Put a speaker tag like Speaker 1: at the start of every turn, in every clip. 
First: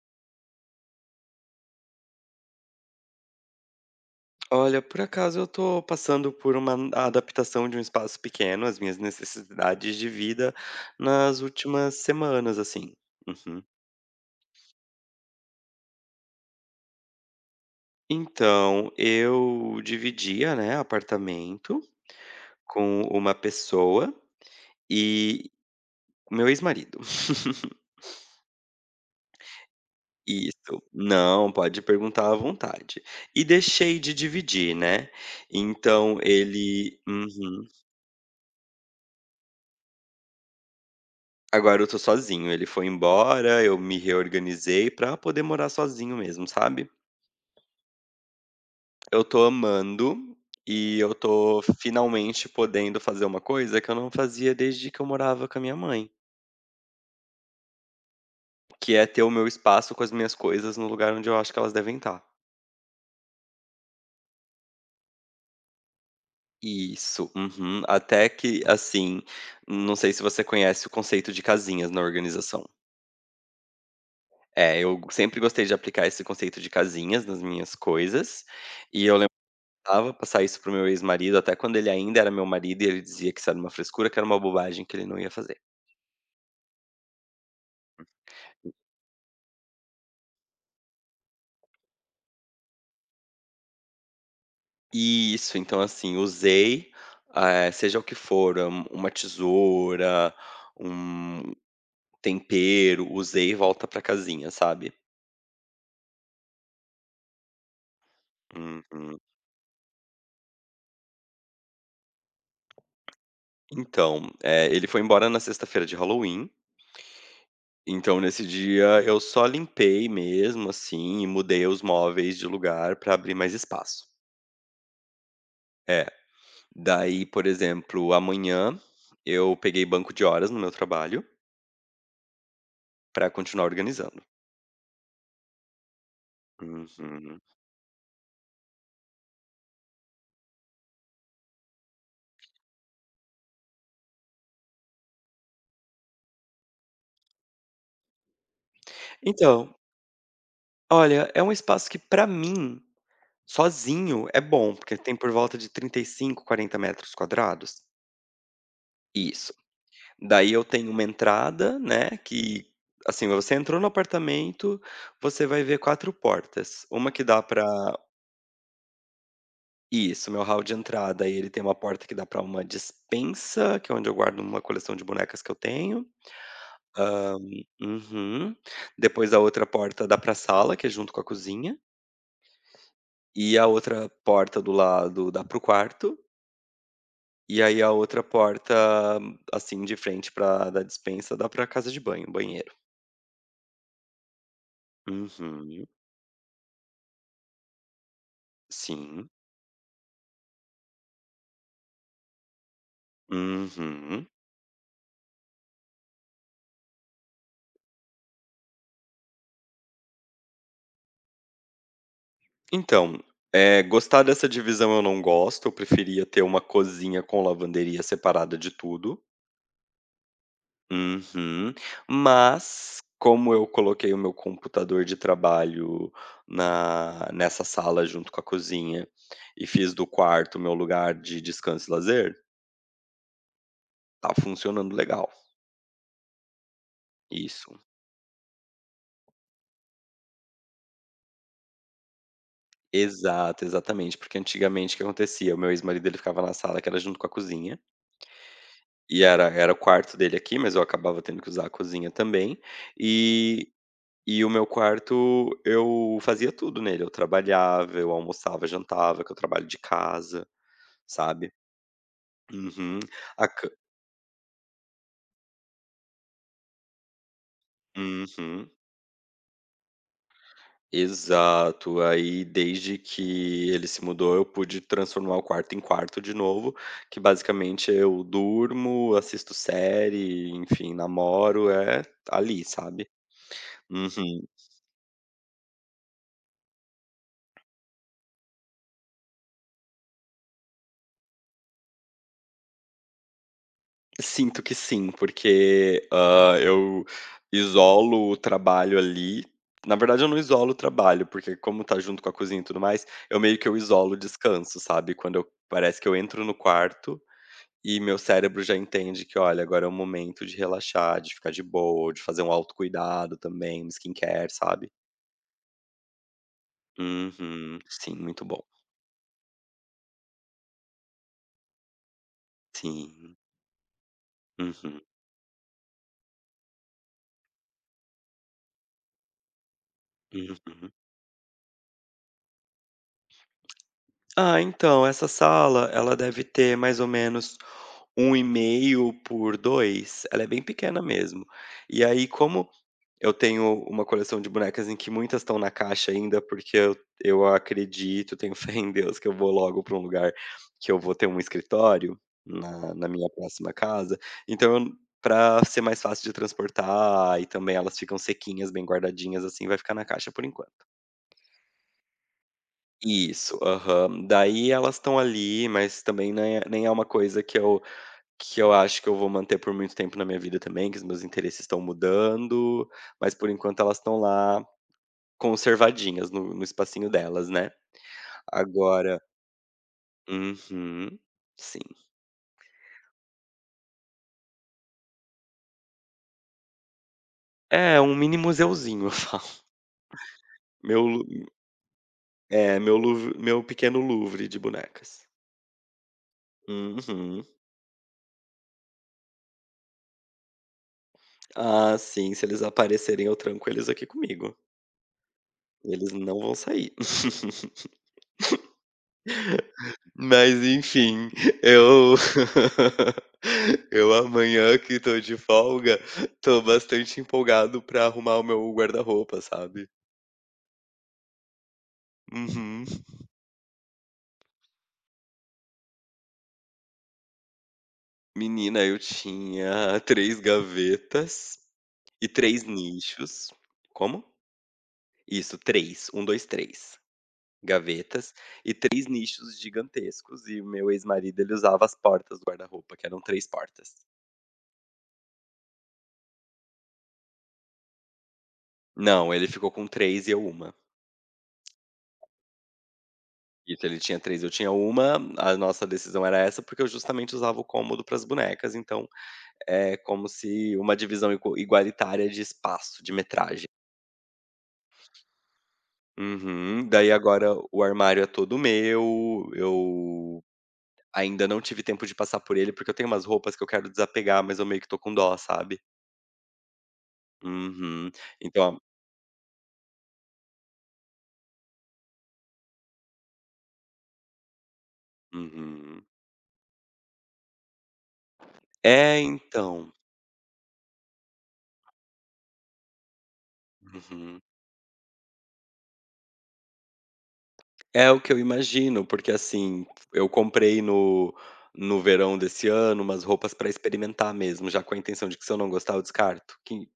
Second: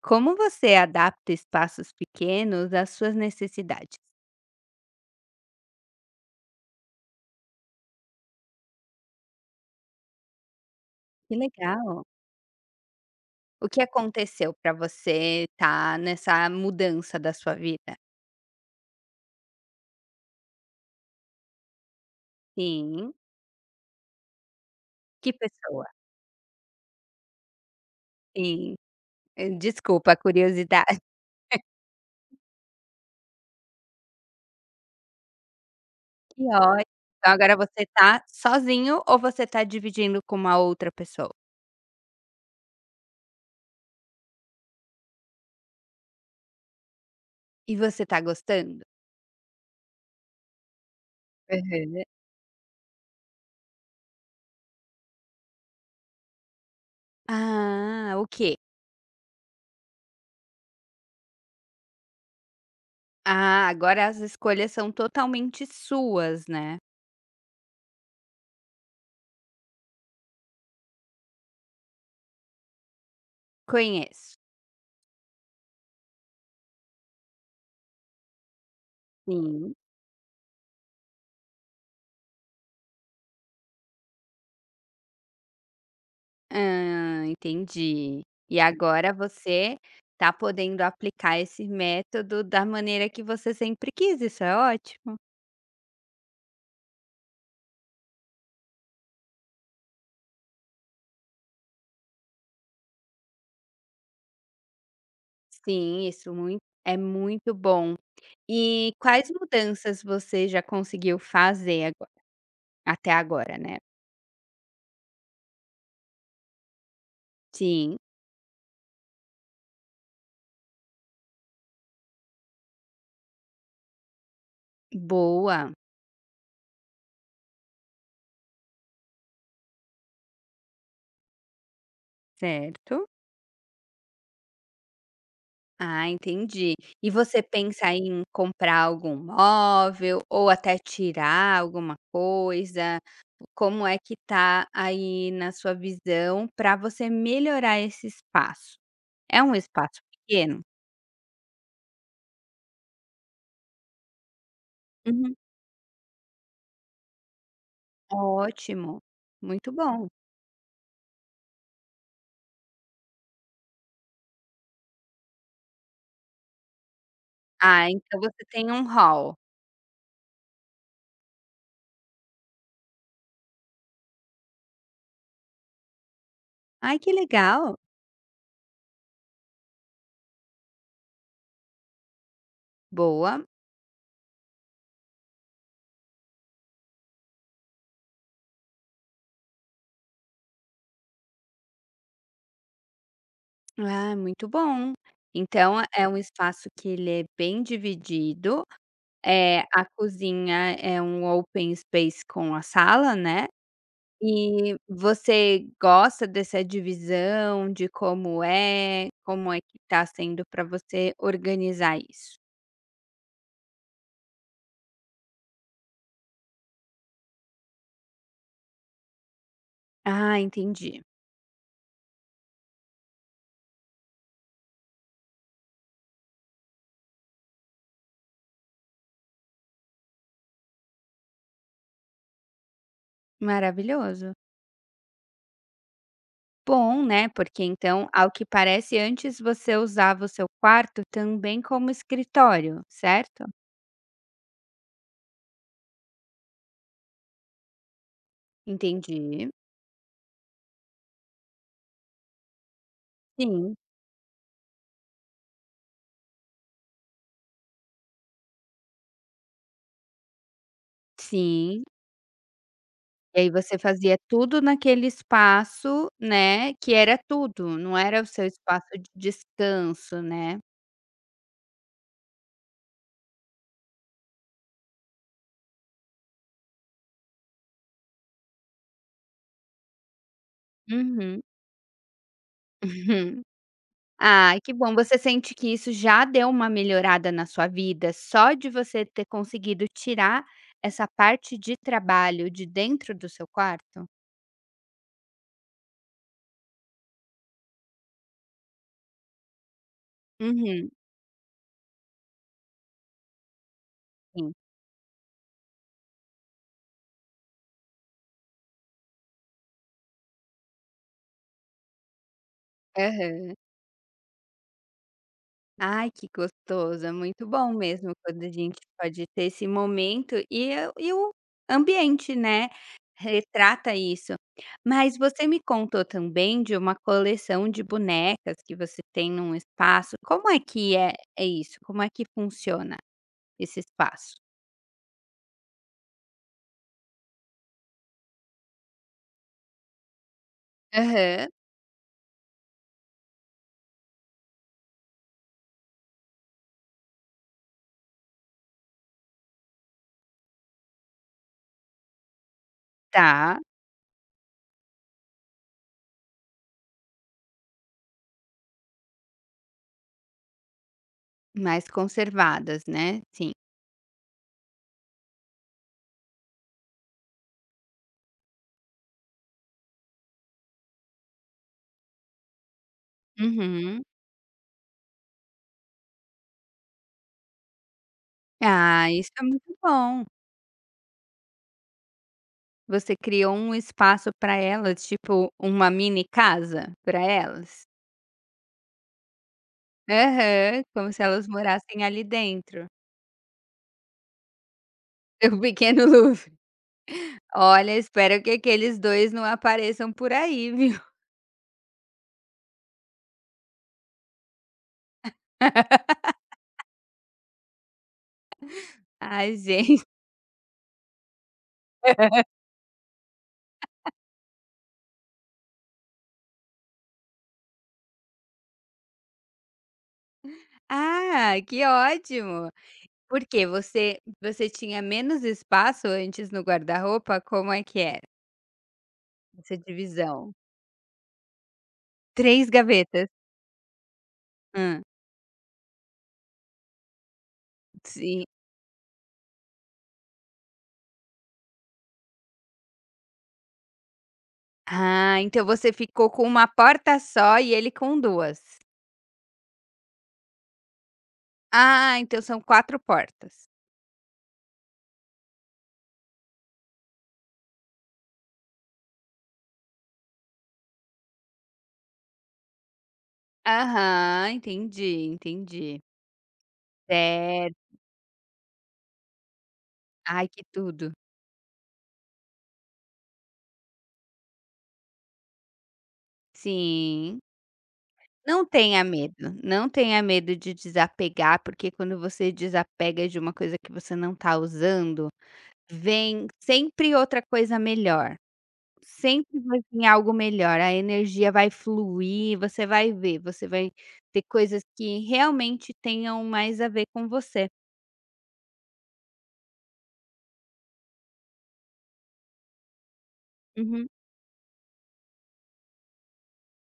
Speaker 1: Como você adapta espaços pequenos às suas necessidades?
Speaker 2: Olha, por acaso eu tô passando por uma adaptação de um espaço pequeno, as minhas necessidades de vida
Speaker 1: Que
Speaker 2: nas últimas
Speaker 1: legal.
Speaker 2: semanas, assim. Uhum.
Speaker 1: O que aconteceu para você estar nessa mudança da sua vida?
Speaker 2: Então, eu dividia, né, apartamento com
Speaker 1: Sim.
Speaker 2: uma pessoa
Speaker 1: Que
Speaker 2: e
Speaker 1: pessoa?
Speaker 2: meu ex-marido.
Speaker 1: Sim. Desculpa a
Speaker 2: Isso.
Speaker 1: curiosidade.
Speaker 2: Não, pode perguntar à vontade. E deixei de dividir, né? Então
Speaker 1: Que ótimo.
Speaker 2: ele.
Speaker 1: Então agora
Speaker 2: Uhum.
Speaker 1: você tá sozinho ou você tá dividindo com uma outra pessoa?
Speaker 2: Agora eu tô sozinho, ele foi embora, eu me reorganizei pra poder morar sozinho mesmo, sabe.
Speaker 1: E você tá gostando?
Speaker 2: Eu tô amando, e eu tô
Speaker 1: Aham.
Speaker 2: finalmente podendo fazer uma coisa que eu não fazia desde que eu morava com a minha mãe,
Speaker 1: Ah, o quê?
Speaker 2: que é ter o meu espaço com as minhas coisas no lugar onde eu acho que elas devem estar.
Speaker 1: Ah, agora as escolhas são totalmente suas, né.
Speaker 2: Isso, uhum. Até que, assim, não sei se você conhece o conceito de casinhas na organização.
Speaker 1: Conheço.
Speaker 2: É, eu sempre gostei de aplicar esse conceito de casinhas nas minhas coisas, e eu
Speaker 1: Sim.
Speaker 2: tava passar isso pro meu ex-marido, até quando ele ainda era meu marido e ele dizia que isso era uma frescura, que era uma bobagem, que ele não ia fazer.
Speaker 1: Hã, entendi. E agora você está podendo aplicar esse método da maneira que você sempre quis, isso é ótimo.
Speaker 2: Isso, então assim, usei, seja o que for, uma tesoura, um tempero, usei e volta pra casinha, sabe.
Speaker 1: Sim, isso mui é muito bom. E
Speaker 2: Uhum.
Speaker 1: quais mudanças você já conseguiu fazer ago até agora, né?
Speaker 2: Então, ele foi embora na sexta-feira de Halloween,
Speaker 1: Sim,
Speaker 2: então nesse dia eu só limpei mesmo, assim, e mudei os móveis de lugar pra abrir mais espaço.
Speaker 1: boa,
Speaker 2: É. Daí, por exemplo, amanhã eu peguei banco de horas no meu trabalho
Speaker 1: certo.
Speaker 2: para continuar organizando.
Speaker 1: Ah, entendi. E
Speaker 2: Uhum.
Speaker 1: você pensa em comprar algum móvel ou até tirar alguma coisa? Como é que tá aí na sua visão para você melhorar esse espaço? É um
Speaker 2: Então,
Speaker 1: espaço pequeno?
Speaker 2: olha, é um espaço que pra mim, sozinho, é bom, porque tem por
Speaker 1: Uhum.
Speaker 2: volta de 35, 40 metros quadrados.
Speaker 1: Ótimo,
Speaker 2: Isso.
Speaker 1: muito bom.
Speaker 2: Daí eu tenho uma entrada, né, que assim, você entrou no apartamento, você vai ver 4 portas. Uma que dá pra
Speaker 1: Ah, então você tem um hall.
Speaker 2: isso, meu hall de entrada, aí ele tem uma porta que dá pra uma despensa, que é onde eu guardo uma coleção de bonecas que eu tenho.
Speaker 1: Ai, que legal.
Speaker 2: Uhum. Depois a outra porta dá pra sala, que é junto com a cozinha,
Speaker 1: Boa.
Speaker 2: e a outra porta do lado dá para o quarto, e aí a outra porta, assim, de frente pra da despensa dá pra casa de banho, banheiro.
Speaker 1: Ah, muito bom. Então
Speaker 2: Uhum.
Speaker 1: é um espaço que ele é bem dividido.
Speaker 2: Sim.
Speaker 1: É, a cozinha é um open space com a sala, né.
Speaker 2: Uhum.
Speaker 1: E você gosta dessa divisão, de como é que tá sendo para você organizar isso?
Speaker 2: Então, gostar dessa divisão eu não gosto, eu preferia ter uma cozinha com lavanderia separada de tudo.
Speaker 1: Ah, entendi.
Speaker 2: Uhum. Mas, como eu coloquei o meu computador de trabalho na nessa sala junto com a cozinha, e fiz do quarto meu lugar de descanso e lazer,
Speaker 1: Maravilhoso.
Speaker 2: tá funcionando legal.
Speaker 1: Bom, né, porque
Speaker 2: Isso.
Speaker 1: então, ao que parece, antes você usava o seu quarto também como escritório, certo?
Speaker 2: Exato, exatamente, porque antigamente o que acontecia, o meu ex-marido ele ficava na sala que era junto com a cozinha,
Speaker 1: Entendi.
Speaker 2: e era o quarto dele aqui, mas eu acabava tendo que usar a cozinha também, e
Speaker 1: Sim,
Speaker 2: E o meu quarto, eu fazia tudo nele, eu trabalhava, eu almoçava, jantava, que eu trabalho de casa, sabe.
Speaker 1: sim.
Speaker 2: Uhum.
Speaker 1: E
Speaker 2: A
Speaker 1: aí
Speaker 2: ca
Speaker 1: você fazia tudo naquele espaço, né, que era tudo, não era o seu
Speaker 2: uhum.
Speaker 1: espaço de descanso, né.
Speaker 2: Exato. Aí, desde que ele se mudou, eu pude transformar o quarto em quarto de novo, que basicamente eu durmo, assisto série, enfim,
Speaker 1: Uhum.
Speaker 2: namoro, é ali, sabe.
Speaker 1: Uhum.
Speaker 2: Uhum.
Speaker 1: Ai, que bom. Você sente que isso já deu uma melhorada na sua vida, só de você ter conseguido tirar essa parte de trabalho de dentro do seu quarto?
Speaker 2: Sinto que sim, porque, eu isolo o trabalho ali. Na verdade eu não isolo o
Speaker 1: Uhum,
Speaker 2: trabalho, porque como tá junto com a cozinha e tudo mais, eu meio que eu isolo o
Speaker 1: sim.
Speaker 2: descanso, sabe. Quando eu parece que eu entro no quarto e meu cérebro já entende que: "Olha, agora é o momento de relaxar, de ficar de boa, de fazer um autocuidado
Speaker 1: Aham.
Speaker 2: também, um skincare", sabe.
Speaker 1: Ai, que gostoso, é muito bom
Speaker 2: Uhum.
Speaker 1: mesmo
Speaker 2: Sim,
Speaker 1: quando
Speaker 2: muito
Speaker 1: a
Speaker 2: bom.
Speaker 1: gente pode ter esse momento e o ambiente, né,
Speaker 2: Sim.
Speaker 1: retrata isso.
Speaker 2: Uhum.
Speaker 1: Mas você me contou também de uma coleção de bonecas que você tem num espaço, como é
Speaker 2: Uhum.
Speaker 1: que é isso? Como é que funciona esse espaço?
Speaker 2: Ah, então, essa sala, ela deve ter mais ou menos 1,5 por 2. Ela é bem pequena mesmo.
Speaker 1: Aham,
Speaker 2: E aí, como eu tenho uma coleção de bonecas em que muitas estão na caixa ainda, porque eu acredito, tenho fé em Deus que eu vou logo para um lugar que eu vou ter um escritório na minha
Speaker 1: tá,
Speaker 2: próxima casa, então para ser mais fácil de transportar e também elas ficam sequinhas, bem guardadinhas, assim, vai ficar na caixa por enquanto.
Speaker 1: mais conservadas, né, sim.
Speaker 2: Isso, aham. Daí elas estão ali, mas também nem é uma coisa que eu acho que eu vou manter por muito tempo na minha vida também, que os meus interesses estão mudando, mas por enquanto elas
Speaker 1: Uhum.
Speaker 2: estão lá conservadinhas no espacinho delas, né.
Speaker 1: Ah,
Speaker 2: Agora
Speaker 1: isso é muito bom.
Speaker 2: Uhum, sim.
Speaker 1: Você criou um espaço para elas, tipo, uma mini casa para elas?
Speaker 2: É, um mini museuzinho eu falo.
Speaker 1: Aham,
Speaker 2: Meu
Speaker 1: como se
Speaker 2: Lu
Speaker 1: elas morassem ali
Speaker 2: é,
Speaker 1: dentro.
Speaker 2: meu Louvre meu pequeno Louvre de bonecas.
Speaker 1: O pequeno Louvre.
Speaker 2: Uhum.
Speaker 1: Olha, espero que aqueles 2 não apareçam por aí, viu.
Speaker 2: Ah, sim, se eles aparecerem eu tranco eles aqui comigo, eles não vão sair.
Speaker 1: Ai, gente.
Speaker 2: Mas enfim, eu eu amanhã que tô de folga, tô bastante empolgado pra arrumar o meu guarda-roupa, sabe.
Speaker 1: Ah, que ótimo.
Speaker 2: Uhum.
Speaker 1: Por quê? Você tinha menos espaço antes no guarda-roupa? Como é que era
Speaker 2: Menina, eu
Speaker 1: essa
Speaker 2: tinha 3
Speaker 1: divisão?
Speaker 2: gavetas e 3
Speaker 1: 3 gavetas.
Speaker 2: nichos. Como?
Speaker 1: Hum.
Speaker 2: Isso, três, um, dois, três gavetas
Speaker 1: Sim.
Speaker 2: e três nichos gigantescos e meu ex-marido ele usava as portas do guarda-roupa, que eram 3 portas.
Speaker 1: Ah, então você ficou com uma porta só e ele com 2.
Speaker 2: Não, ele ficou com 3 e eu uma.
Speaker 1: Ah, então são 4 portas.
Speaker 2: Isso, ele tinha 3, eu tinha uma. A nossa decisão era essa, porque eu justamente usava o cômodo para as bonecas, então é como se uma divisão igualitária de espaço, de metragem.
Speaker 1: Aham, entendi, entendi.
Speaker 2: Uhum. Daí agora
Speaker 1: Certo.
Speaker 2: o armário é todo meu, eu
Speaker 1: Ai, que tudo.
Speaker 2: ainda não tive tempo de passar por ele, porque eu tenho umas roupas que eu quero desapegar, mas eu meio que tô com dó, sabe.
Speaker 1: Sim.
Speaker 2: Uhum.
Speaker 1: Não
Speaker 2: Então
Speaker 1: tenha medo, não tenha medo de desapegar, porque quando você desapega de uma coisa que você não está usando,
Speaker 2: uhum.
Speaker 1: vem sempre outra coisa melhor.
Speaker 2: É,
Speaker 1: Sempre vai
Speaker 2: então.
Speaker 1: vir algo melhor, a energia vai fluir, você vai ver, você vai ter
Speaker 2: Uhum.
Speaker 1: coisas que realmente tenham mais a ver com você.
Speaker 2: É o que eu imagino, porque assim, eu comprei no verão desse ano umas roupas para
Speaker 1: Uhum.
Speaker 2: experimentar mesmo, já com a intenção de que se eu não gostar eu descarto, que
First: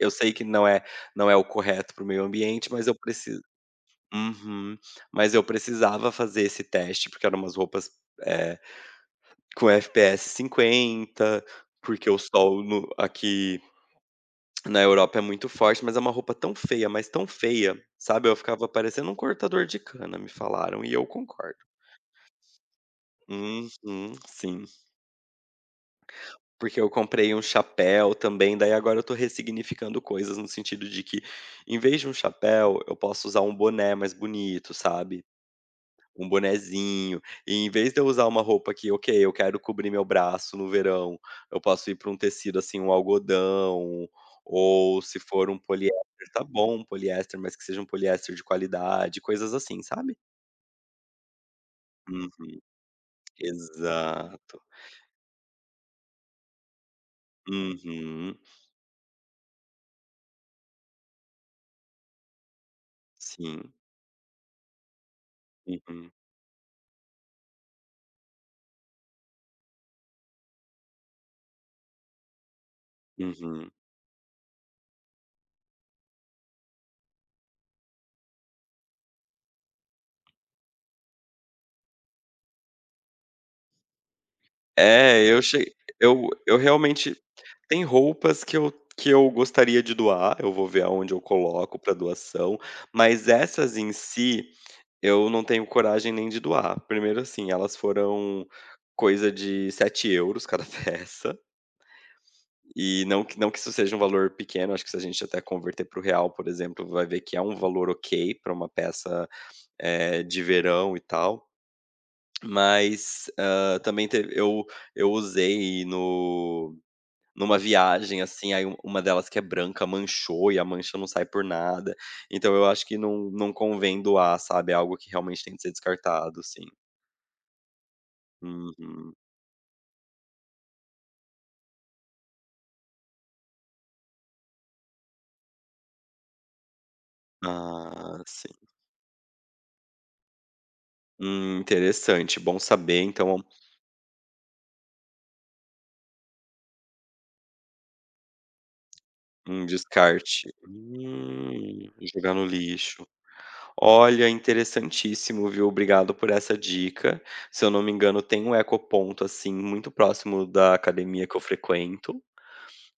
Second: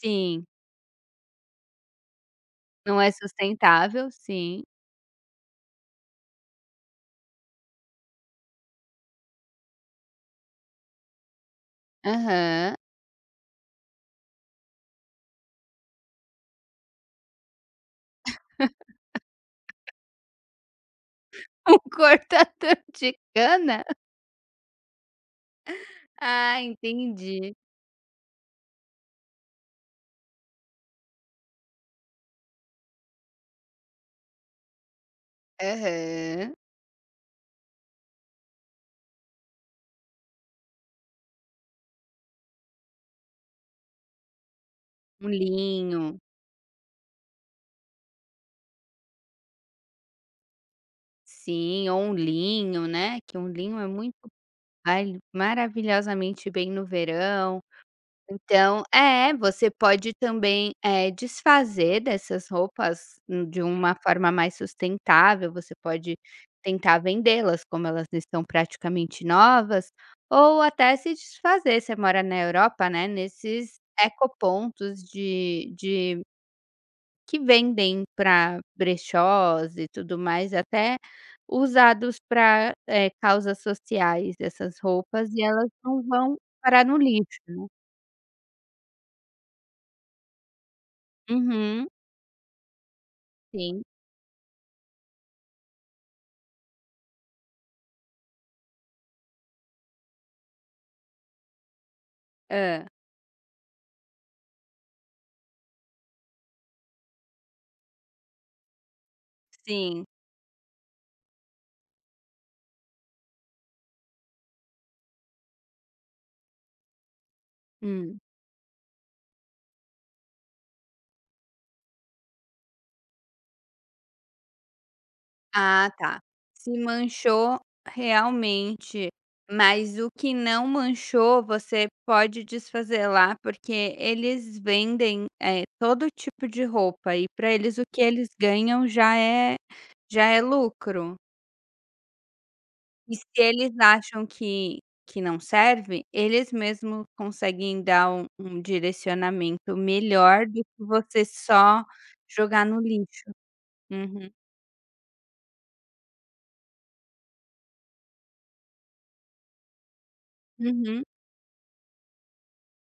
Speaker 2: eu sei que não é o correto para o meio ambiente, mas eu
Speaker 1: não é
Speaker 2: preci
Speaker 1: sustentável, sim.
Speaker 2: Uhum. Mas eu precisava fazer esse teste, porque eram umas roupas, eh, com FPS 50, porque o sol
Speaker 1: Aham.
Speaker 2: no aqui na Europa é muito forte, mas é uma roupa tão feia, mas tão feia, sabe, eu ficava parecendo um cortador de cana, me falaram, e eu concordo.
Speaker 1: Um cortador de
Speaker 2: Uhum,
Speaker 1: cana?
Speaker 2: sim.
Speaker 1: Ah,
Speaker 2: Porque eu comprei um
Speaker 1: entendi.
Speaker 2: chapéu também, daí agora eu tô ressignificando coisas no sentido de que, em vez de um chapéu, eu posso usar um boné mais bonito, sabe? Um
Speaker 1: Aham.
Speaker 2: bonezinho. E em vez de eu usar uma roupa que, ok, eu quero cobrir meu braço no verão, eu posso ir pra um tecido assim, um algodão, ou se
Speaker 1: Um
Speaker 2: for um
Speaker 1: linho.
Speaker 2: poliéster, tá bom, um poliéster, mas que seja um poliéster de qualidade, coisas assim, sabe?
Speaker 1: Sim, ou um
Speaker 2: Uhum,
Speaker 1: linho, né, que um linho é muito
Speaker 2: exato.
Speaker 1: ai, maravilhosamente bem no verão.
Speaker 2: Uhum,
Speaker 1: Então é, você pode também, desfazer dessas roupas de
Speaker 2: sim.
Speaker 1: uma forma mais sustentável, você
Speaker 2: Uhum.
Speaker 1: pode tentar vendê-las, como elas estão praticamente novas, ou até se desfazer, você mora na Europa, né,
Speaker 2: Uhum.
Speaker 1: nesses ecopontos de que vendem para brechós e tudo mais, até usados para causas sociais, essas
Speaker 2: É,
Speaker 1: roupas,
Speaker 2: eu
Speaker 1: e elas
Speaker 2: che
Speaker 1: não vão
Speaker 2: eu
Speaker 1: parar no
Speaker 2: realmente
Speaker 1: lixo, né.
Speaker 2: tem roupas que eu gostaria de doar, eu vou ver aonde eu coloco
Speaker 1: Uhum,
Speaker 2: para doação, mas essas
Speaker 1: sim.
Speaker 2: em si, eu não tenho coragem nem de doar. Primeiro assim, elas foram coisa de 7 euros cada peça,
Speaker 1: Hã.
Speaker 2: e não que isso seja um valor pequeno, acho que se a gente até converter para o real, por exemplo, vai ver que é um valor ok para uma peça,
Speaker 1: Sim.
Speaker 2: de verão e tal. Mas, também teve eu usei no numa
Speaker 1: Hum.
Speaker 2: viagem, assim, aí u uma delas que é branca manchou e a mancha não sai por nada, então eu acho que não convém doar, sabe, é algo que realmente tem que ser
Speaker 1: Ah, tá.
Speaker 2: descartado, sim.
Speaker 1: Se manchou, realmente,
Speaker 2: Uhum.
Speaker 1: mas o que não manchou você pode desfazer lá, porque eles vendem, todo tipo de roupa e pra eles o que
Speaker 2: Ah,
Speaker 1: eles
Speaker 2: sim.
Speaker 1: ganham já é lucro.
Speaker 2: Interessante, bom saber,
Speaker 1: E se
Speaker 2: então,
Speaker 1: eles acham que não serve, eles mesmo conseguem dar um
Speaker 2: um
Speaker 1: direcionamento melhor
Speaker 2: descarte.
Speaker 1: do que você só
Speaker 2: Jogar no
Speaker 1: jogar no
Speaker 2: lixo.
Speaker 1: lixo. Uhum.
Speaker 2: Olha, interessantíssimo, viu. Obrigado por essa dica. Se eu não me engano, tem um ecoponto, assim, muito próximo da
Speaker 1: Uhum.
Speaker 2: academia que eu frequento,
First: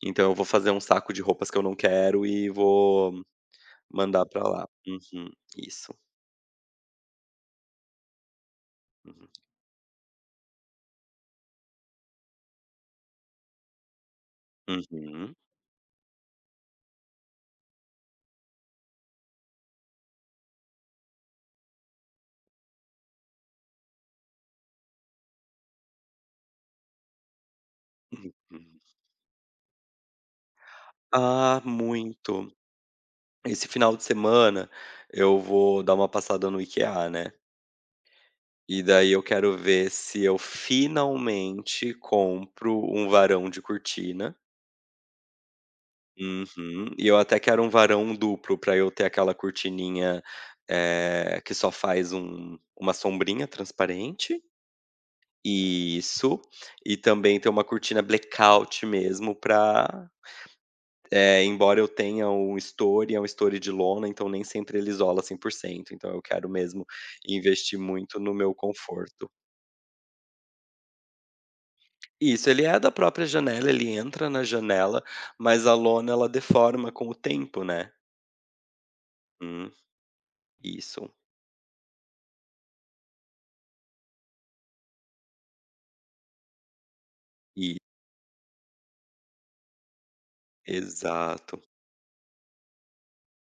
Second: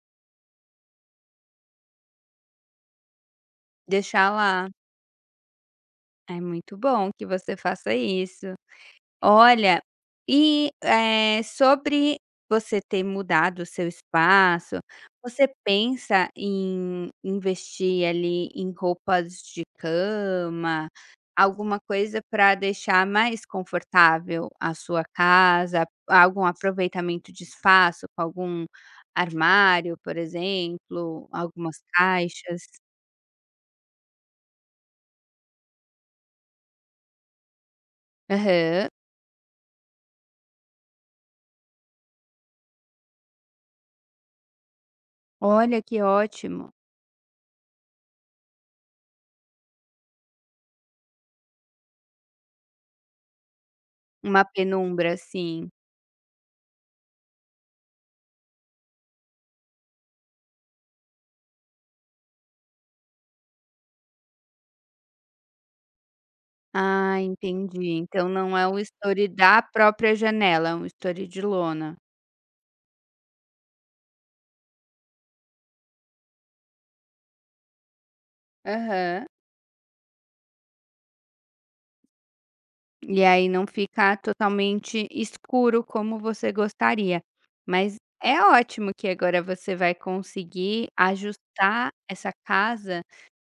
Speaker 2: então eu vou fazer um saco de roupas que eu não quero e vou mandar
Speaker 1: Deixar
Speaker 2: pra lá.
Speaker 1: lá.
Speaker 2: Uhum, isso.
Speaker 1: É muito bom que você faça isso.
Speaker 2: Uhum.
Speaker 1: Olha, e sobre você ter mudado o seu espaço,
Speaker 2: Uhum,
Speaker 1: você pensa em investir ali em roupas de cama, alguma coisa para deixar mais confortável a sua casa, algum aproveitamento de espaço com algum
Speaker 2: uhum.
Speaker 1: armário, por exemplo,
Speaker 2: Ah,
Speaker 1: algumas
Speaker 2: muito.
Speaker 1: caixas?
Speaker 2: Esse final de semana eu vou dar uma passada no IKEA, né, e
Speaker 1: Aham.
Speaker 2: daí eu quero ver se eu finalmente compro um varão de cortina.
Speaker 1: Olha, que ótimo.
Speaker 2: Uhum. E eu até quero um varão duplo para eu ter aquela cortininha, que só faz uma sombrinha transparente.
Speaker 1: Uma penumbra, assim.
Speaker 2: Isso. E também ter uma cortina blackout mesmo para embora eu tenha um story, é um story de lona, então nem sempre ele isola 100%, então eu quero mesmo
Speaker 1: Ah,
Speaker 2: investir
Speaker 1: entendi.
Speaker 2: muito
Speaker 1: Então
Speaker 2: no meu
Speaker 1: não é um story
Speaker 2: conforto.
Speaker 1: da própria janela, é um story de lona.
Speaker 2: Isso, ele é da própria janela, ele entra na janela, mas a lona ela deforma com o tempo, né.
Speaker 1: Aham.
Speaker 2: Hum, isso.
Speaker 1: E aí não fica totalmente escuro como você gostaria. Mas é ótimo que agora você vai conseguir
Speaker 2: Exato.
Speaker 1: ajustar essa casa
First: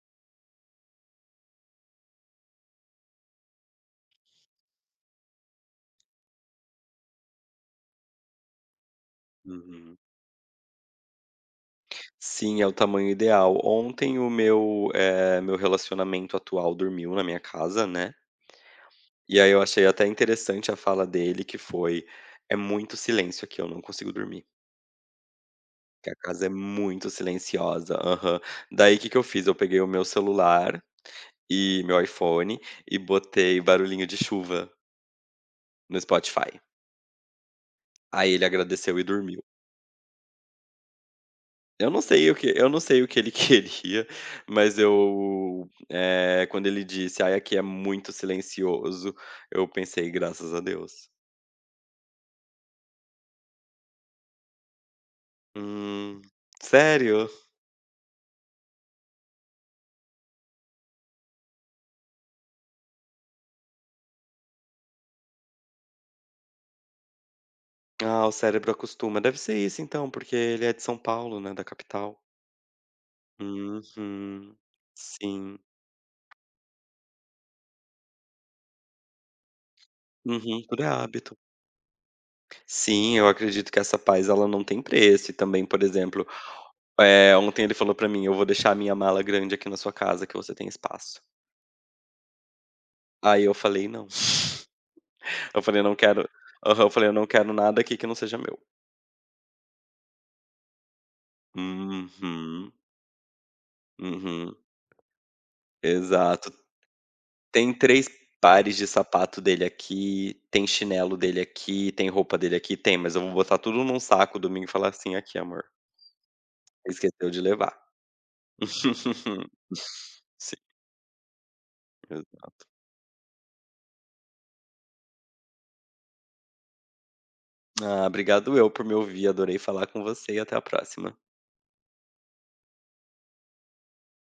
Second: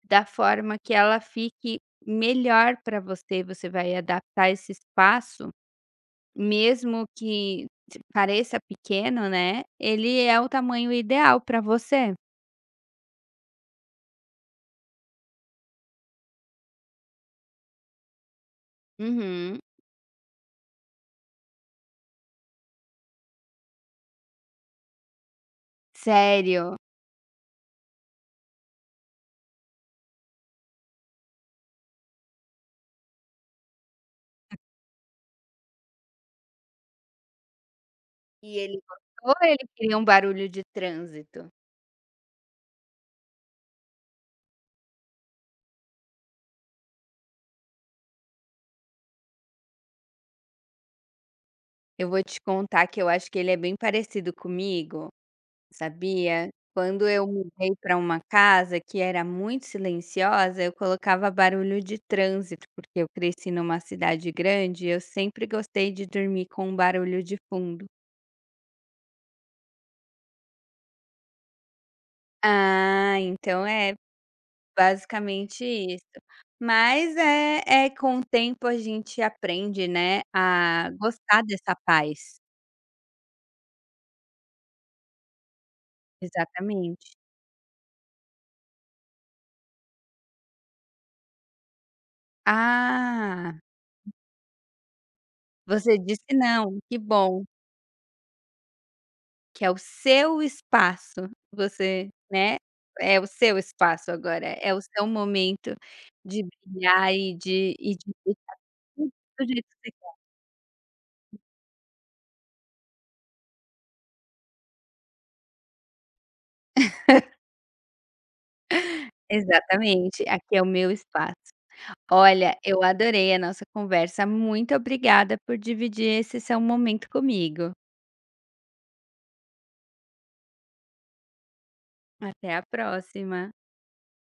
Speaker 1: da forma que ela fique melhor para você, você vai adaptar esse espaço. Mesmo que t pareça pequeno, né,
Speaker 2: Uhum.
Speaker 1: ele é o tamanho ideal para você.
Speaker 2: Sim, é o tamanho ideal. Ontem o meu relacionamento atual dormiu na minha casa, né, e aí
Speaker 1: Uhum.
Speaker 2: eu achei até interessante a fala dele que foi: "É muito silêncio aqui, eu não consigo dormir, que a casa é
Speaker 1: Sério.
Speaker 2: muito silenciosa". Aham. Daí o que que eu fiz? Eu peguei o meu celular e meu iPhone e botei barulhinho de chuva no Spotify. Aí ele
Speaker 1: E ele
Speaker 2: agradeceu e
Speaker 1: gostou? Ou
Speaker 2: dormiu.
Speaker 1: ele queria um barulho de trânsito?
Speaker 2: Eu não sei o que eu não sei o que ele queria, mas quando ele disse: "Ai, aqui é muito silencioso", eu pensei: "Graças a Deus".
Speaker 1: Eu vou te contar que eu acho que ele é bem parecido comigo,
Speaker 2: "Hum,
Speaker 1: sabia? Quando eu
Speaker 2: sério?
Speaker 1: mudei para uma casa que era muito silenciosa, eu colocava barulho de trânsito, porque eu cresci numa cidade grande e eu sempre gostei de dormir com um barulho de fundo.
Speaker 2: Ah, o cérebro acostuma". Deve ser isso então, porque ele é de São Paulo, né, da capital.
Speaker 1: Ah, então é
Speaker 2: Uhum. Sim.
Speaker 1: basicamente isso. Mas é com o tempo a gente aprende, né,
Speaker 2: Uhum, tudo é
Speaker 1: a
Speaker 2: hábito.
Speaker 1: gostar dessa paz.
Speaker 2: Sim, eu acredito que essa paz ela não tem preço e também, por exemplo,
Speaker 1: Exatamente.
Speaker 2: ontem ele falou pra mim: "Eu vou deixar a minha mala grande aqui na sua casa que você tem espaço". Aí eu
Speaker 1: Ah,
Speaker 2: falei: "Não". Eu falei: "Não
Speaker 1: você disse
Speaker 2: quero",
Speaker 1: "não",
Speaker 2: aham, eu
Speaker 1: que
Speaker 2: falei: "Eu não
Speaker 1: bom,
Speaker 2: quero nada aqui que não seja meu".
Speaker 1: que é o seu espaço. Você
Speaker 2: Uhum,
Speaker 1: é o seu espaço agora,
Speaker 2: uhum,
Speaker 1: é o seu momento de
Speaker 2: exato.
Speaker 1: brilhar e
Speaker 2: Tem
Speaker 1: de e
Speaker 2: 3
Speaker 1: de deixar
Speaker 2: pares de
Speaker 1: tudo
Speaker 2: sapato
Speaker 1: do jeito
Speaker 2: dele
Speaker 1: que você quer.
Speaker 2: aqui, tem chinelo dele aqui, tem roupa dele aqui, tem, mas eu vou botar tudo num saco domingo e falar assim: "Aqui amor, esqueceu de levar".
Speaker 1: Exatamente,
Speaker 2: Sim,
Speaker 1: aqui é o meu espaço. Olha,
Speaker 2: exato.
Speaker 1: eu adorei a nossa conversa. Muito obrigada por dividir esse seu momento comigo.
Speaker 2: Ah, obrigado eu por me ouvir, adorei falar com você e até a próxima.
Speaker 1: Até a próxima.